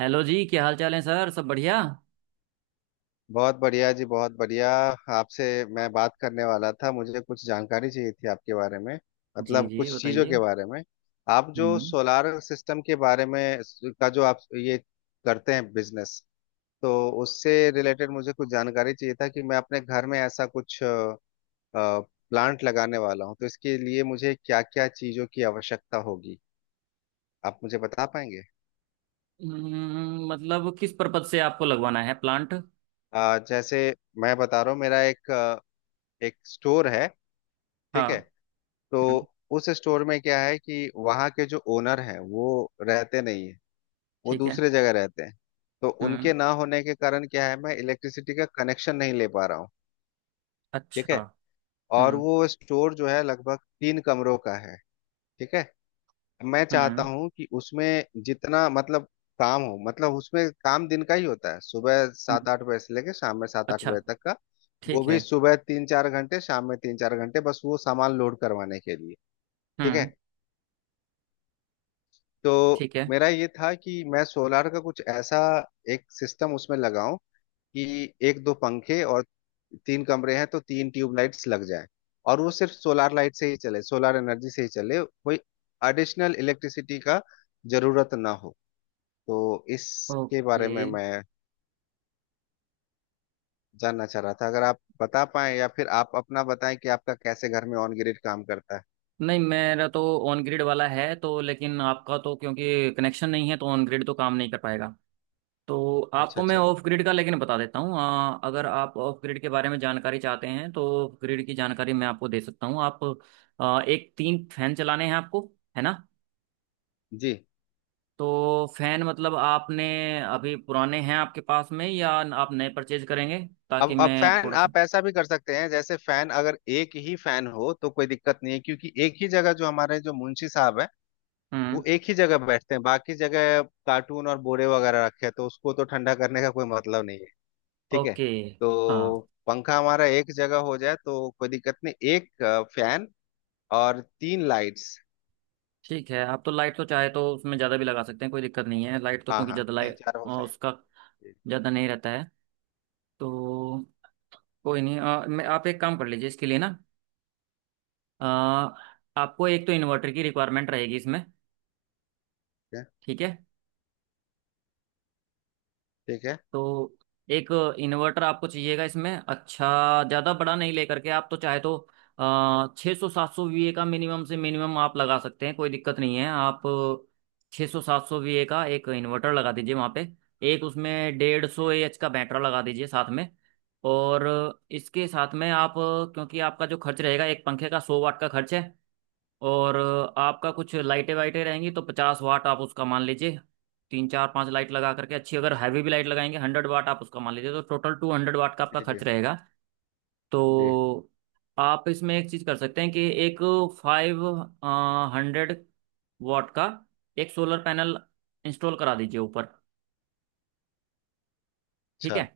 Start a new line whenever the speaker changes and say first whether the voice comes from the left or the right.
right: Hello जी, क्या हाल चाल है सर? सब बढ़िया।
left: बहुत बढ़िया जी, बहुत बढ़िया। आपसे मैं बात करने वाला था, मुझे कुछ जानकारी चाहिए थी आपके बारे में,
right: जी
left: मतलब
right: जी
left: कुछ चीज़ों के
right: बताइए।
left: बारे में। आप जो
right: हम्म।
left: सोलार सिस्टम के बारे में का जो आप ये करते हैं बिजनेस, तो उससे रिलेटेड मुझे कुछ जानकारी चाहिए था कि मैं अपने घर में ऐसा कुछ प्लांट लगाने वाला हूँ, तो इसके लिए मुझे क्या क्या चीज़ों की आवश्यकता होगी, आप मुझे बता पाएंगे?
right: मतलब किस पर्पज से आपको लगवाना है प्लांट?
left: जैसे मैं बता रहा हूँ, मेरा एक एक स्टोर है। ठीक
right: हाँ।
left: है। तो
right: हम्म,
left: उस स्टोर में क्या है कि वहाँ के जो ओनर हैं वो रहते नहीं है, वो
right: ठीक है।
left: दूसरे जगह रहते हैं। तो उनके
right: हम्म।
left: ना होने के कारण क्या है, मैं इलेक्ट्रिसिटी का कनेक्शन नहीं ले पा रहा हूँ। ठीक
right: अच्छा।
left: है। और
right: हम्म
left: वो स्टोर जो है लगभग 3 कमरों का है। ठीक है। मैं चाहता
right: हम्म।
left: हूँ कि उसमें जितना मतलब काम हो, मतलब उसमें काम दिन का ही होता है, सुबह
right: हम्म,
left: 7-8 बजे से लेके शाम में सात आठ
right: अच्छा।
left: बजे तक का। वो
right: ठीक
left: भी
right: है।
left: सुबह 3-4 घंटे, शाम में 3-4 घंटे, बस वो सामान लोड करवाने के लिए। ठीक है।
right: हम्म।
left: तो
right: ठीक है।
left: मेरा ये था कि मैं सोलार का कुछ ऐसा एक सिस्टम उसमें लगाऊं, कि 1-2 पंखे और 3 कमरे हैं तो 3 ट्यूबलाइट्स लग जाए। और वो सिर्फ सोलार लाइट से ही चले, सोलार एनर्जी से ही चले, कोई एडिशनल इलेक्ट्रिसिटी का जरूरत ना हो। तो इसके
right: ओके।
left: बारे में मैं जानना चाह रहा था, अगर आप बता पाएं, या फिर आप अपना बताएं कि आपका कैसे घर में ऑन ग्रिड काम करता है।
right: नहीं, मेरा तो ऑन ग्रिड वाला है, तो लेकिन आपका तो क्योंकि कनेक्शन नहीं है तो ऑन ग्रिड तो काम नहीं कर पाएगा। तो
left: अच्छा
right: आपको मैं
left: अच्छा।
right: ऑफ ग्रिड का लेकिन बता देता हूँ। अगर आप ऑफ ग्रिड के बारे में जानकारी चाहते हैं तो ऑफ ग्रिड की जानकारी मैं आपको दे सकता हूँ। आप एक तीन फैन चलाने हैं आपको, है ना?
left: जी।
right: तो फैन मतलब आपने अभी पुराने हैं आपके पास में या आप नए परचेज करेंगे, ताकि
left: अब
right: मैं
left: फैन
right: थोड़ा सा।
left: आप ऐसा भी कर सकते हैं, जैसे फैन अगर एक ही फैन हो तो कोई दिक्कत नहीं है, क्योंकि एक ही जगह जो हमारे जो मुंशी साहब है
right: हम्म।
left: वो एक ही जगह बैठते हैं, बाकी जगह कार्टून और बोरे वगैरह रखे हैं, तो उसको तो ठंडा करने का कोई मतलब नहीं है। ठीक है।
right: ओके।
left: तो
right: हाँ।
left: पंखा हमारा एक जगह हो जाए तो कोई दिक्कत नहीं, एक फैन और 3 लाइट्स।
right: ठीक है, आप तो लाइट तो चाहे तो उसमें ज़्यादा भी लगा सकते हैं, कोई दिक्कत नहीं है। लाइट तो
left: हाँ
right: क्योंकि
left: हाँ,
right: ज़्यादा
left: तीन
right: लाइट
left: चार हो जाए।
right: उसका
left: ठीक।
right: ज़्यादा नहीं रहता है। तो कोई नहीं। मैं आप एक काम कर लीजिए इसके लिए ना। अ, आपको एक तो इन्वर्टर की रिक्वायरमेंट रहेगी इसमें।
left: है
right: ठीक है।
left: ठीक है।
right: तो एक इन्वर्टर आपको चाहिएगा इसमें, अच्छा ज़्यादा बड़ा नहीं। लेकर के आप तो चाहे तो 600 700 वी ए का मिनिमम से मिनिमम आप लगा सकते हैं, कोई दिक्कत नहीं है। आप 600 700 वी ए का एक इन्वर्टर लगा दीजिए वहाँ पे। एक उसमें 150 ए एच का बैटरा लगा दीजिए साथ में। और इसके साथ में आप, क्योंकि आपका जो खर्च रहेगा, एक पंखे का 100 वाट का खर्च है। और आपका कुछ लाइटें वाइटें रहेंगी तो 50 वाट आप उसका मान लीजिए। तीन चार पांच लाइट लगा करके, अच्छी अगर हैवी भी लाइट लगाएंगे, 100 वाट आप उसका मान लीजिए। तो टोटल 200 वाट का आपका
left: जी जी।
right: खर्च रहेगा।
left: जी।
right: तो आप इसमें एक चीज़ कर सकते हैं कि एक 500 वाट का एक सोलर पैनल इंस्टॉल करा दीजिए ऊपर। ठीक
left: अच्छा।
right: है?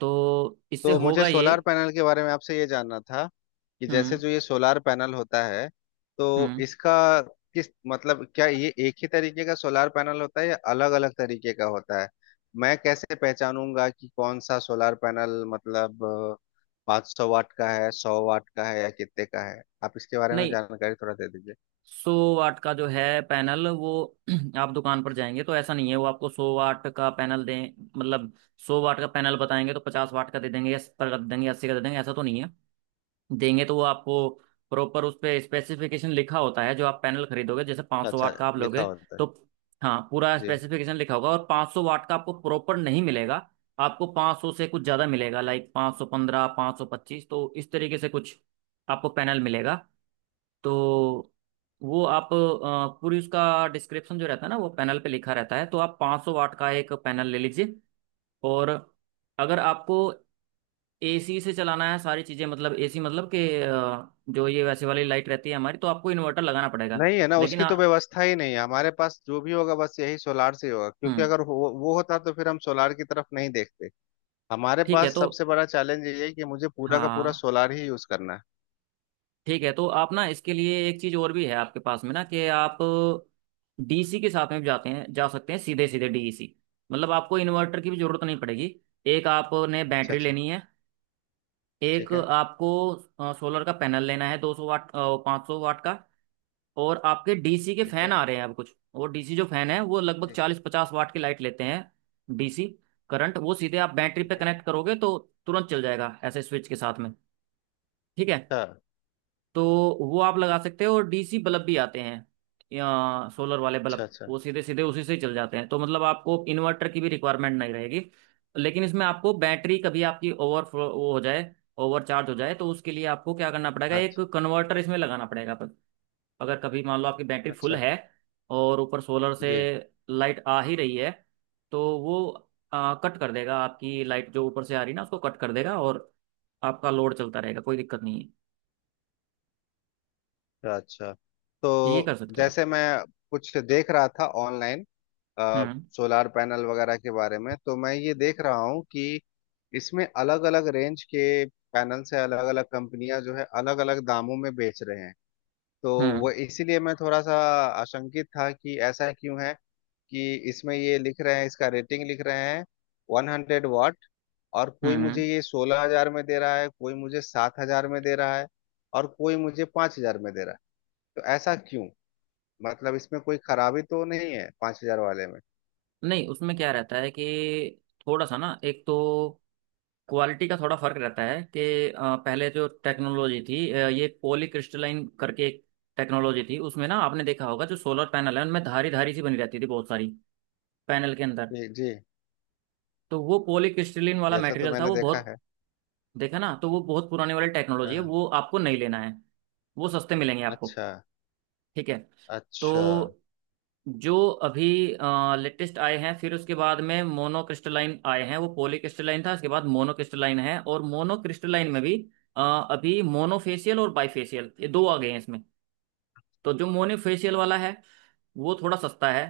right: तो इससे
left: तो मुझे
right: होगा ये।
left: सोलार पैनल के बारे में आपसे ये जानना था, कि जैसे
right: हम्म।
left: जो ये सोलार पैनल होता है, तो
right: हम्म।
left: इसका किस मतलब क्या ये एक ही तरीके का सोलार पैनल होता है या अलग अलग तरीके का होता है? मैं कैसे पहचानूंगा कि कौन सा सोलार पैनल मतलब 500 वाट का है, 100 वाट का है, या कितने का है? आप इसके बारे में
right: नहीं,
left: जानकारी थोड़ा दे दीजिए।
right: 100 वाट का जो है पैनल वो आप दुकान पर जाएंगे तो ऐसा नहीं है वो आपको 100 वाट का पैनल दें। मतलब 100 वाट का पैनल बताएंगे तो 50 वाट का दे देंगे या सत्तर का दे देंगे अस्सी का दे देंगे, ऐसा तो नहीं है। देंगे तो वो आपको प्रॉपर, उस पे स्पेसिफिकेशन लिखा होता है। जो आप पैनल खरीदोगे जैसे 500
left: अच्छा,
right: वाट का आप
left: लिखा
right: लोगे
left: होता है।
right: तो, हाँ, पूरा
left: जी।
right: स्पेसिफिकेशन लिखा होगा। और 500 वाट का आपको प्रॉपर नहीं मिलेगा। आपको 500 से कुछ ज़्यादा मिलेगा लाइक 515, 525। तो इस तरीके से कुछ आपको पैनल मिलेगा। तो वो आप पूरी उसका डिस्क्रिप्शन जो रहता है ना वो पैनल पे लिखा रहता है। तो आप 500 वाट का एक पैनल ले लीजिए। और अगर आपको एसी से चलाना है सारी चीज़ें, मतलब एसी मतलब कि जो ये वैसे वाली लाइट रहती है हमारी, तो आपको इन्वर्टर लगाना पड़ेगा।
left: नहीं, है ना,
right: लेकिन
left: उसकी तो
right: हाँ।
left: व्यवस्था ही नहीं है हमारे पास, जो भी होगा बस यही सोलार से ही होगा, क्योंकि
right: हम्म।
left: अगर वो होता तो फिर हम सोलार की तरफ नहीं देखते। हमारे
right: ठीक है।
left: पास
right: तो
left: सबसे बड़ा चैलेंज ये है कि मुझे पूरा का पूरा
right: हाँ
left: सोलार ही यूज करना है।
right: ठीक है, तो आप ना इसके लिए एक चीज़ और भी है आपके पास में ना, कि आप डीसी के साथ में भी जाते हैं, जा सकते हैं सीधे सीधे डीसी, मतलब आपको इन्वर्टर की भी जरूरत नहीं पड़ेगी। एक आपने
left: अच्छा
right: बैटरी
left: अच्छा।
right: लेनी है। एक
left: ठीक है।
right: आपको सोलर का पैनल लेना है 200 वाट 500 वाट का। और आपके डीसी के
left: ठीक
right: फैन
left: है।
right: आ रहे हैं अब कुछ। और डीसी जो फैन है वो लगभग
left: जी।
right: 40 50 वाट की लाइट लेते हैं। डीसी करंट वो सीधे आप बैटरी पे
left: ठीक है।
right: कनेक्ट करोगे तो तुरंत चल जाएगा, ऐसे स्विच के साथ में। ठीक है।
left: अच्छा
right: तो वो आप लगा सकते हो। और डीसी बल्ब भी आते हैं, या सोलर वाले
left: अच्छा
right: बल्ब
left: अच्छा।
right: वो सीधे सीधे उसी से ही चल जाते हैं, तो मतलब आपको इन्वर्टर की भी रिक्वायरमेंट नहीं रहेगी। लेकिन इसमें आपको बैटरी कभी आपकी ओवरफ्लो वो हो जाए, ओवर चार्ज हो जाए, तो उसके लिए आपको क्या करना पड़ेगा, एक
left: अच्छा
right: कन्वर्टर इसमें लगाना पड़ेगा अपन-। अगर कभी मान लो आपकी बैटरी फुल
left: अच्छा।
right: है और ऊपर सोलर से
left: जी।
right: लाइट आ ही रही है, तो वो कट कर देगा। आपकी लाइट जो ऊपर से आ रही है ना उसको कट कर देगा और आपका लोड चलता रहेगा, कोई दिक्कत नहीं
left: अच्छा अच्छा।
right: है। ये
left: तो
right: कर सकते हो आप।
left: जैसे मैं कुछ देख रहा था ऑनलाइन,
right: हम्म।
left: सोलार पैनल वगैरह के बारे में, तो मैं ये देख रहा हूँ कि इसमें अलग अलग रेंज के पैनल से, अलग अलग कंपनियां जो है अलग अलग दामों में बेच रहे हैं। तो
right: हम्म।
left: वो इसीलिए मैं थोड़ा सा आशंकित था कि ऐसा क्यों है, कि इसमें ये लिख रहे हैं, इसका रेटिंग लिख रहे हैं 100 वाट, और कोई मुझे
right: हम्म।
left: ये 16,000 में दे रहा है, कोई मुझे 7,000 में दे रहा है, और कोई मुझे 5,000 में दे रहा है। तो ऐसा क्यों, मतलब इसमें कोई खराबी तो नहीं है 5,000 वाले में?
right: नहीं, उसमें क्या रहता है कि थोड़ा सा ना, एक तो क्वालिटी का थोड़ा फर्क रहता है कि पहले जो टेक्नोलॉजी थी, ये पॉली क्रिस्टलाइन करके एक टेक्नोलॉजी थी। उसमें ना आपने देखा होगा जो सोलर पैनल है उनमें धारी धारी सी बनी रहती थी बहुत सारी पैनल के अंदर।
left: जी जी।
right: तो वो पॉली क्रिस्टलाइन वाला
left: जैसा तो
right: मटेरियल था
left: मैंने
right: वो
left: देखा
right: बहुत।
left: है।
right: देखा ना, तो वो बहुत पुराने वाली टेक्नोलॉजी
left: हाँ
right: है
left: हाँ।
right: वो आपको नहीं लेना है। वो सस्ते मिलेंगे आपको।
left: अच्छा
right: ठीक है। तो
left: अच्छा
right: जो अभी लेटेस्ट आए हैं, फिर उसके बाद में मोनोक्रिस्टलाइन आए हैं। वो पॉलीक्रिस्टलाइन था, उसके बाद मोनोक्रिस्टलाइन है। और मोनोक्रिस्टलाइन में भी अ, अभी मोनोफेशियल और बाइफेशियल, ये दो आ गए हैं इसमें। तो जो मोनोफेशियल वाला है वो थोड़ा सस्ता है।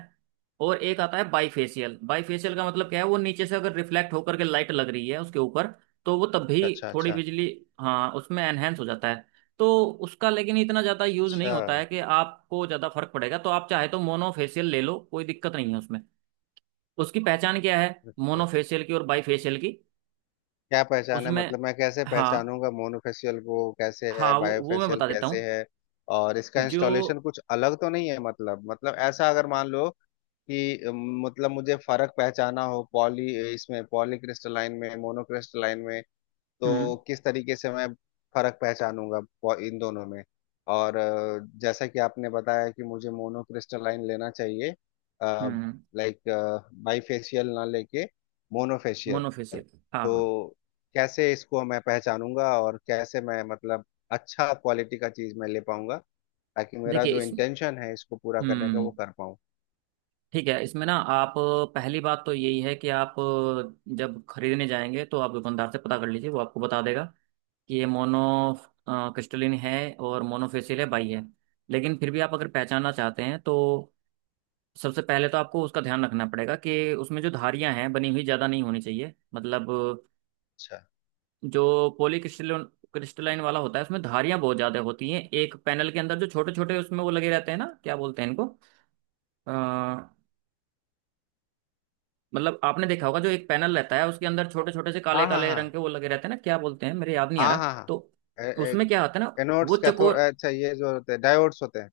right: और एक आता है बाई फेशियल। बाई फेशियल का मतलब क्या है, वो नीचे से अगर रिफ्लेक्ट होकर के लाइट लग रही है उसके ऊपर, तो वो तब भी
left: अच्छा।
right: थोड़ी
left: अच्छा
right: बिजली, हाँ उसमें एनहेंस हो जाता है। तो उसका लेकिन इतना ज़्यादा यूज़ नहीं
left: अच्छा
right: होता है कि आपको ज़्यादा फर्क पड़ेगा। तो आप चाहे तो मोनो फेशियल ले लो, कोई दिक्कत नहीं है उसमें। उसकी पहचान क्या है
left: अच्छा
right: मोनो
left: अच्छा।
right: फेशियल की और बाई फेशियल की।
left: क्या पहचान है,
right: उसमें,
left: मतलब मैं कैसे
right: हाँ
left: पहचानूंगा, मोनोफेशियल को कैसे है,
right: हाँ, वो मैं
left: बायोफेशियल
right: बता देता
left: कैसे
right: हूँ।
left: है? और इसका
right: जो,
left: इंस्टॉलेशन कुछ अलग तो नहीं है, मतलब ऐसा अगर मान लो कि अम, मतलब मुझे फर्क पहचाना हो पॉली क्रिस्टलाइन में मोनो क्रिस्टलाइन में, तो
right: हम्म।
left: किस तरीके से मैं फर्क पहचानूंगा इन दोनों में? और जैसा कि आपने बताया कि मुझे मोनो क्रिस्टलाइन लेना चाहिए,
right: हम्म।
left: लाइक बाईफेशियल ना लेके
right: मोनो
left: मोनोफेशियल।
right: फेशियल। हाँ
left: तो
right: हाँ।
left: कैसे इसको मैं पहचानूंगा, और कैसे मैं मतलब अच्छा क्वालिटी का चीज मैं ले पाऊंगा, ताकि मेरा
right: देखिए
left: जो
right: इस।
left: इंटेंशन है इसको पूरा करने का वो
right: हम्म।
left: कर पाऊँ।
right: ठीक है, इसमें ना आप, पहली बात तो यही है कि आप जब खरीदने जाएंगे तो आप दुकानदार से पता कर लीजिए, वो आपको बता देगा कि ये मोनो क्रिस्टलिन है और मोनोफेसिल है बाई है। लेकिन फिर भी आप अगर पहचानना चाहते हैं तो सबसे पहले तो आपको उसका ध्यान रखना पड़ेगा कि उसमें जो धारियां हैं बनी हुई ज़्यादा नहीं होनी चाहिए। मतलब
left: अच्छा।
right: जो पॉली क्रिस्टलिन क्रिस्टलाइन वाला होता है उसमें धारियां बहुत ज़्यादा होती हैं एक पैनल के अंदर। जो छोटे छोटे उसमें वो लगे रहते हैं ना, क्या बोलते हैं इनको, मतलब आपने देखा होगा जो एक पैनल रहता है उसके अंदर छोटे छोटे से काले
left: हाँ हाँ
right: काले
left: हाँ।
right: रंग के वो लगे रहते हैं ना। क्या बोलते हैं, मेरे याद नहीं आ
left: हाँ
right: रहा।
left: हाँ हाँ।
right: तो उसमें क्या होता है ना वो
left: एनोड्स कैथोड,
right: चकोर।
left: अच्छा ये जो होते हैं डायोड्स होते हैं।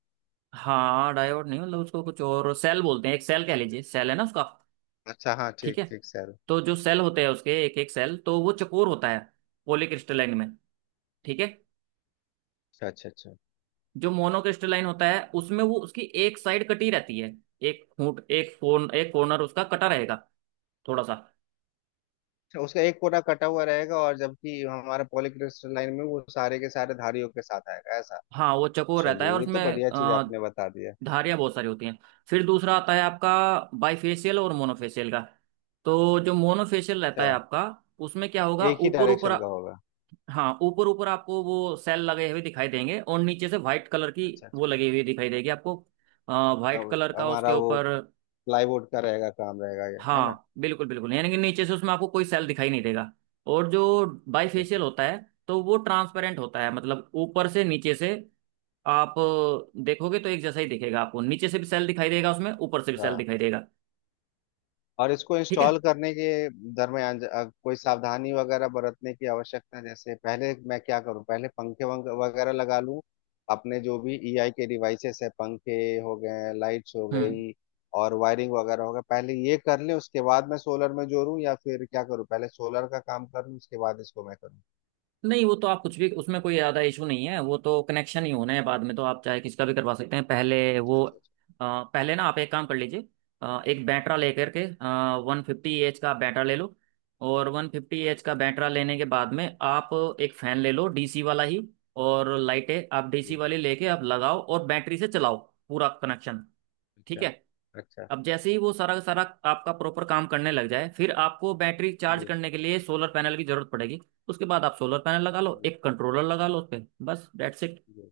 right: हाँ डायोड नहीं, मतलब उसको कुछ और सेल बोलते हैं। एक सेल कह लीजिए, सेल है ना उसका।
left: अच्छा, हाँ,
right: ठीक
left: ठीक
right: है।
left: ठीक सर।
right: तो जो सेल होते हैं, उसके एक एक सेल तो वो चकोर होता है पॉलीक्रिस्टलाइन में। ठीक है।
left: अच्छा अच्छा अच्छा।
right: जो मोनोक्रिस्टलाइन होता है उसमें वो उसकी एक साइड कटी रहती है। एक फूट एक कोन एक कॉर्नर उसका कटा रहेगा थोड़ा सा।
left: अच्छा, उसका एक कोना कटा हुआ रहेगा, और जबकि हमारा पॉलीक्रिस्टल लाइन में वो सारे के सारे धारियों के साथ आएगा ऐसा।
right: हाँ वो चकोर रहता है
left: चलिए,
right: और
left: ये तो
right: उसमें
left: बढ़िया चीज आपने बता दिया।
right: धारियाँ बहुत सारी होती हैं। फिर दूसरा आता है आपका बाइफेशियल और मोनोफेशियल का। तो जो मोनोफेशियल रहता
left: अच्छा।
right: है आपका, उसमें क्या होगा,
left: एक ही
right: ऊपर ऊपर,
left: डायरेक्शन का होगा।
right: हाँ ऊपर ऊपर आपको वो सेल लगे हुए दिखाई देंगे और नीचे से व्हाइट कलर की
left: अच्छा अच्छा।
right: वो लगी हुई दिखाई देगी आपको, व्हाइट
left: अब
right: कलर का उसके
left: हमारा वो
right: ऊपर।
left: प्लाईवुड का रहेगा, काम रहेगा, ये है ना?
right: हाँ बिल्कुल बिल्कुल, यानी कि नीचे से उसमें आपको कोई सेल दिखाई नहीं देगा। और जो
left: अच्छा अच्छा
right: बाइफेशियल होता है, तो वो ट्रांसपेरेंट होता है, मतलब ऊपर से नीचे से आप देखोगे तो एक जैसा ही दिखेगा। आपको नीचे से भी सेल दिखाई देगा उसमें, ऊपर से भी
left: अच्छा।
right: सेल दिखाई देगा।
left: और इसको
right: ठीक है।
left: इंस्टॉल करने के दरमियान कोई सावधानी वगैरह बरतने की आवश्यकता? जैसे पहले मैं क्या करूं, पहले पंखे वगैरह लगा लूं, अपने जो भी ईआई के डिवाइसेस है पंखे हो गए, लाइट्स हो
right: हम्म।
left: गई, और वायरिंग वगैरह हो गया, पहले ये कर लें उसके बाद मैं सोलर में जोड़ूं? या फिर क्या करूं, पहले सोलर का काम कर लूं उसके बाद इसको मैं करूं?
right: नहीं, वो तो आप कुछ भी, उसमें कोई ज़्यादा इशू नहीं है। वो तो कनेक्शन ही होना है बाद में, तो आप चाहे किसका भी करवा सकते हैं पहले, वो
left: अच्छा अच्छा
right: पहले ना आप एक काम कर लीजिए। एक बैटरा लेकर के 150 एच का बैटरा ले लो। और 150 एच का बैटरा लेने के बाद में आप एक फ़ैन ले लो डीसी वाला ही। और लाइटें आप
left: अच्छा।
right: डीसी
left: जी।
right: वाली लेके आप लगाओ और बैटरी से चलाओ पूरा कनेक्शन। ठीक
left: अच्छा
right: है।
left: अच्छा।
right: अब जैसे ही वो सारा का सारा आपका प्रॉपर काम करने लग जाए, फिर आपको बैटरी चार्ज
left: जी
right: करने के लिए सोलर पैनल की जरूरत पड़ेगी। उसके बाद आप सोलर पैनल लगा लो,
left: जी।
right: एक कंट्रोलर लगा लो उस पर। बस दैट्स इट।
left: जी।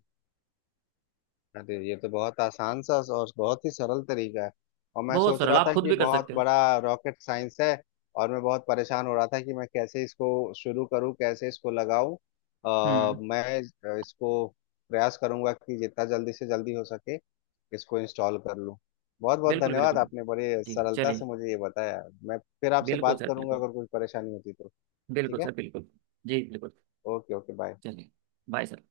left: अरे, ये तो बहुत आसान सा और बहुत ही सरल तरीका है। और मैं
right: बहुत
left: सोच
right: सरल,
left: रहा
right: आप
left: था
right: खुद
left: कि
right: भी कर
left: बहुत
right: सकते हो।
left: बड़ा रॉकेट साइंस है। और मैं बहुत परेशान हो रहा था कि मैं कैसे इसको शुरू करूं, कैसे इसको लगाऊं।
right: हम्म।
left: मैं इसको प्रयास करूंगा कि जितना जल्दी से जल्दी हो सके इसको इंस्टॉल कर लूं। बहुत बहुत
right: बिल्कुल
left: धन्यवाद,
right: बिल्कुल बिल्कुल।
left: आपने बड़े
right: जी
left: सरलता से
right: चलिए।
left: मुझे ये बताया। मैं फिर आपसे
right: बिल्कुल
left: बात
right: सर
left: करूंगा
right: बिल्कुल।
left: अगर कोई परेशानी होती तो। ठीक
right: बिल्कुल सर
left: है।
right: बिल्कुल। जी बिल्कुल।
left: Okay okay, bye.
right: चलिए। Bye sir.